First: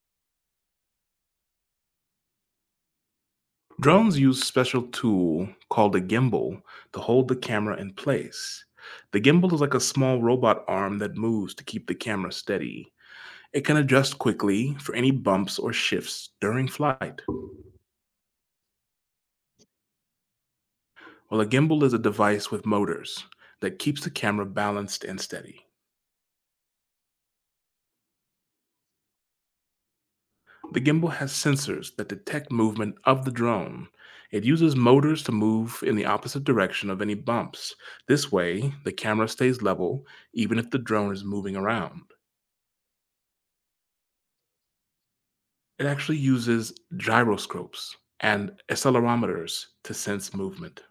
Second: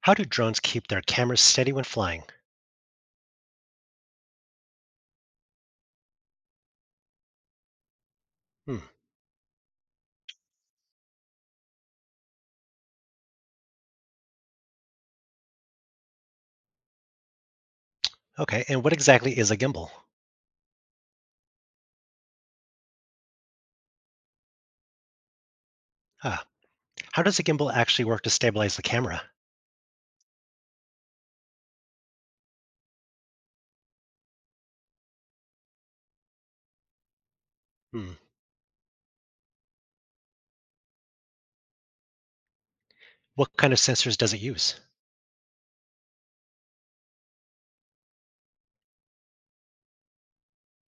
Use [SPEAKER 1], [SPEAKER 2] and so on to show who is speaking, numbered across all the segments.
[SPEAKER 1] How do drones keep their cameras steady when flying?
[SPEAKER 2] Drones use special tool called a gimbal to hold the camera in place.
[SPEAKER 1] Hmm.
[SPEAKER 2] The gimbal is like a small robot arm that moves to keep the camera steady. It can adjust quickly for any bumps or shifts during flight.
[SPEAKER 1] Okay. And what exactly is a gimbal?
[SPEAKER 2] While a gimbal is a device with motors that keeps the camera balanced and steady.
[SPEAKER 1] Ah, how does a gimbal actually work to stabilize the camera?
[SPEAKER 2] The gimbal has sensors that detect movement of the drone. It uses motors to move in the opposite direction of any bumps.
[SPEAKER 1] Hmm.
[SPEAKER 2] This way, the camera stays level even if the drone is moving around.
[SPEAKER 1] What kind of sensors does it use?
[SPEAKER 2] It actually uses gyroscopes and accelerometers to sense movement.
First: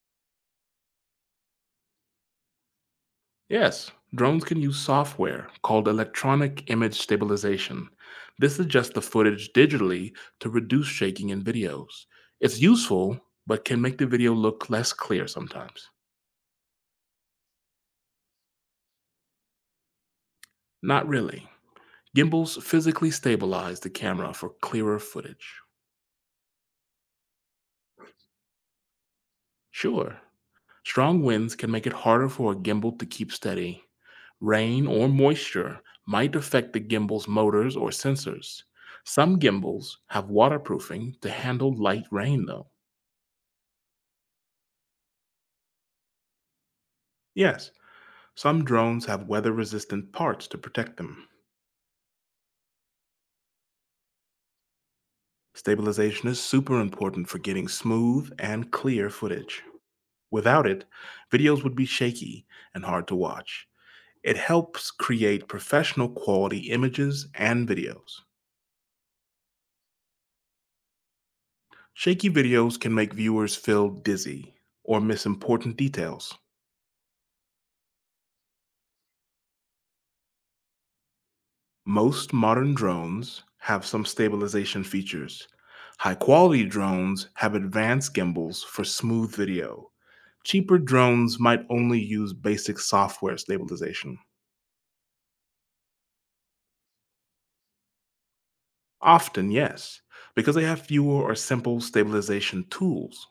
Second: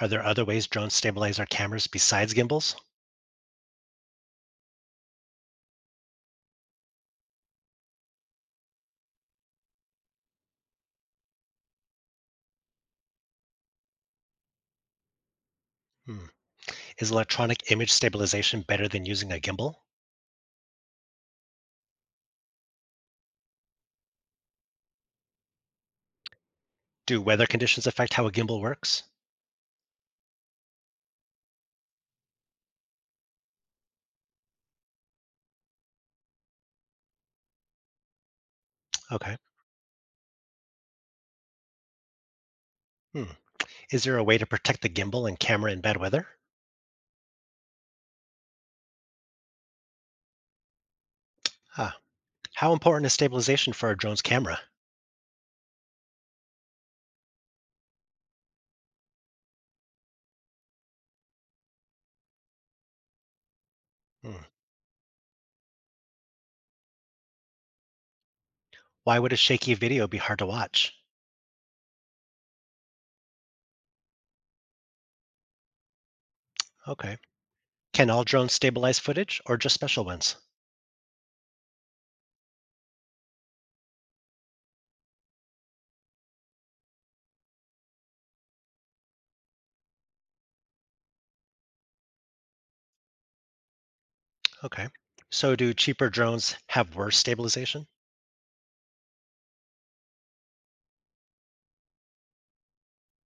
[SPEAKER 1] Are there other ways drones stabilize our cameras besides gimbals?
[SPEAKER 2] Yes, drones can use software called electronic image stabilization. This adjusts the footage digitally to reduce shaking in videos. It's useful, but can make the video look less clear sometimes.
[SPEAKER 1] Hmm. Is electronic image stabilization better than using a gimbal?
[SPEAKER 2] Not really. Gimbals physically stabilize the camera for clearer footage.
[SPEAKER 1] Do weather conditions affect how a gimbal works?
[SPEAKER 2] Sure, strong winds can make it harder for a gimbal to keep steady. Rain or moisture might affect the gimbal's motors or sensors.
[SPEAKER 1] Okay.
[SPEAKER 2] Some gimbals have waterproofing to handle light rain, though.
[SPEAKER 1] Hmm. Is there a way to protect the gimbal and camera in bad weather?
[SPEAKER 2] Yes, some drones have weather resistant parts to protect them.
[SPEAKER 1] Ah, how important is stabilization for a drone's camera?
[SPEAKER 2] Stabilization is super important for getting smooth and clear footage. Without it, videos would be shaky and hard to watch. It
[SPEAKER 1] Hmm.
[SPEAKER 2] helps create professional quality images and videos.
[SPEAKER 1] Why would a shaky video be hard to watch?
[SPEAKER 2] Shaky videos can make viewers feel dizzy or miss important details.
[SPEAKER 1] Okay. Can all drones stabilize footage or just special ones?
[SPEAKER 2] Most modern drones have some stabilization features. High quality drones have advanced gimbals for smooth video. Cheaper drones might only use basic software stabilization.
[SPEAKER 1] Okay. So, do cheaper drones have worse stabilization?
[SPEAKER 2] Often, yes, because they have fewer or simple stabilization tools.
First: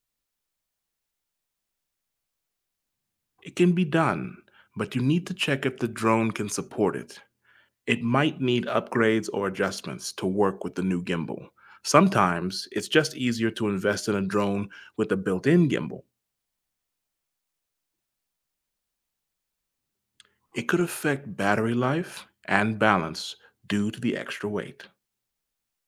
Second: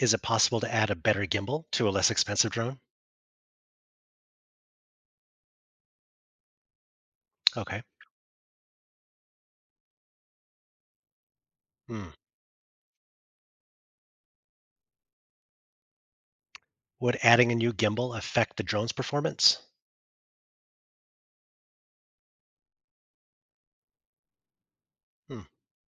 [SPEAKER 1] Is it possible to add a better gimbal to a less expensive drone?
[SPEAKER 2] It can be done, but you need to check if the drone can support it.
[SPEAKER 1] Okay.
[SPEAKER 2] It might need upgrades or adjustments to work with the new gimbal.
[SPEAKER 1] Hmm.
[SPEAKER 2] Sometimes it's just easier to invest in a drone with a built in gimbal.
[SPEAKER 1] Would adding a new gimbal affect the drone's performance?
[SPEAKER 2] It could affect battery life and balance due to the extra weight.
[SPEAKER 1] Hmm.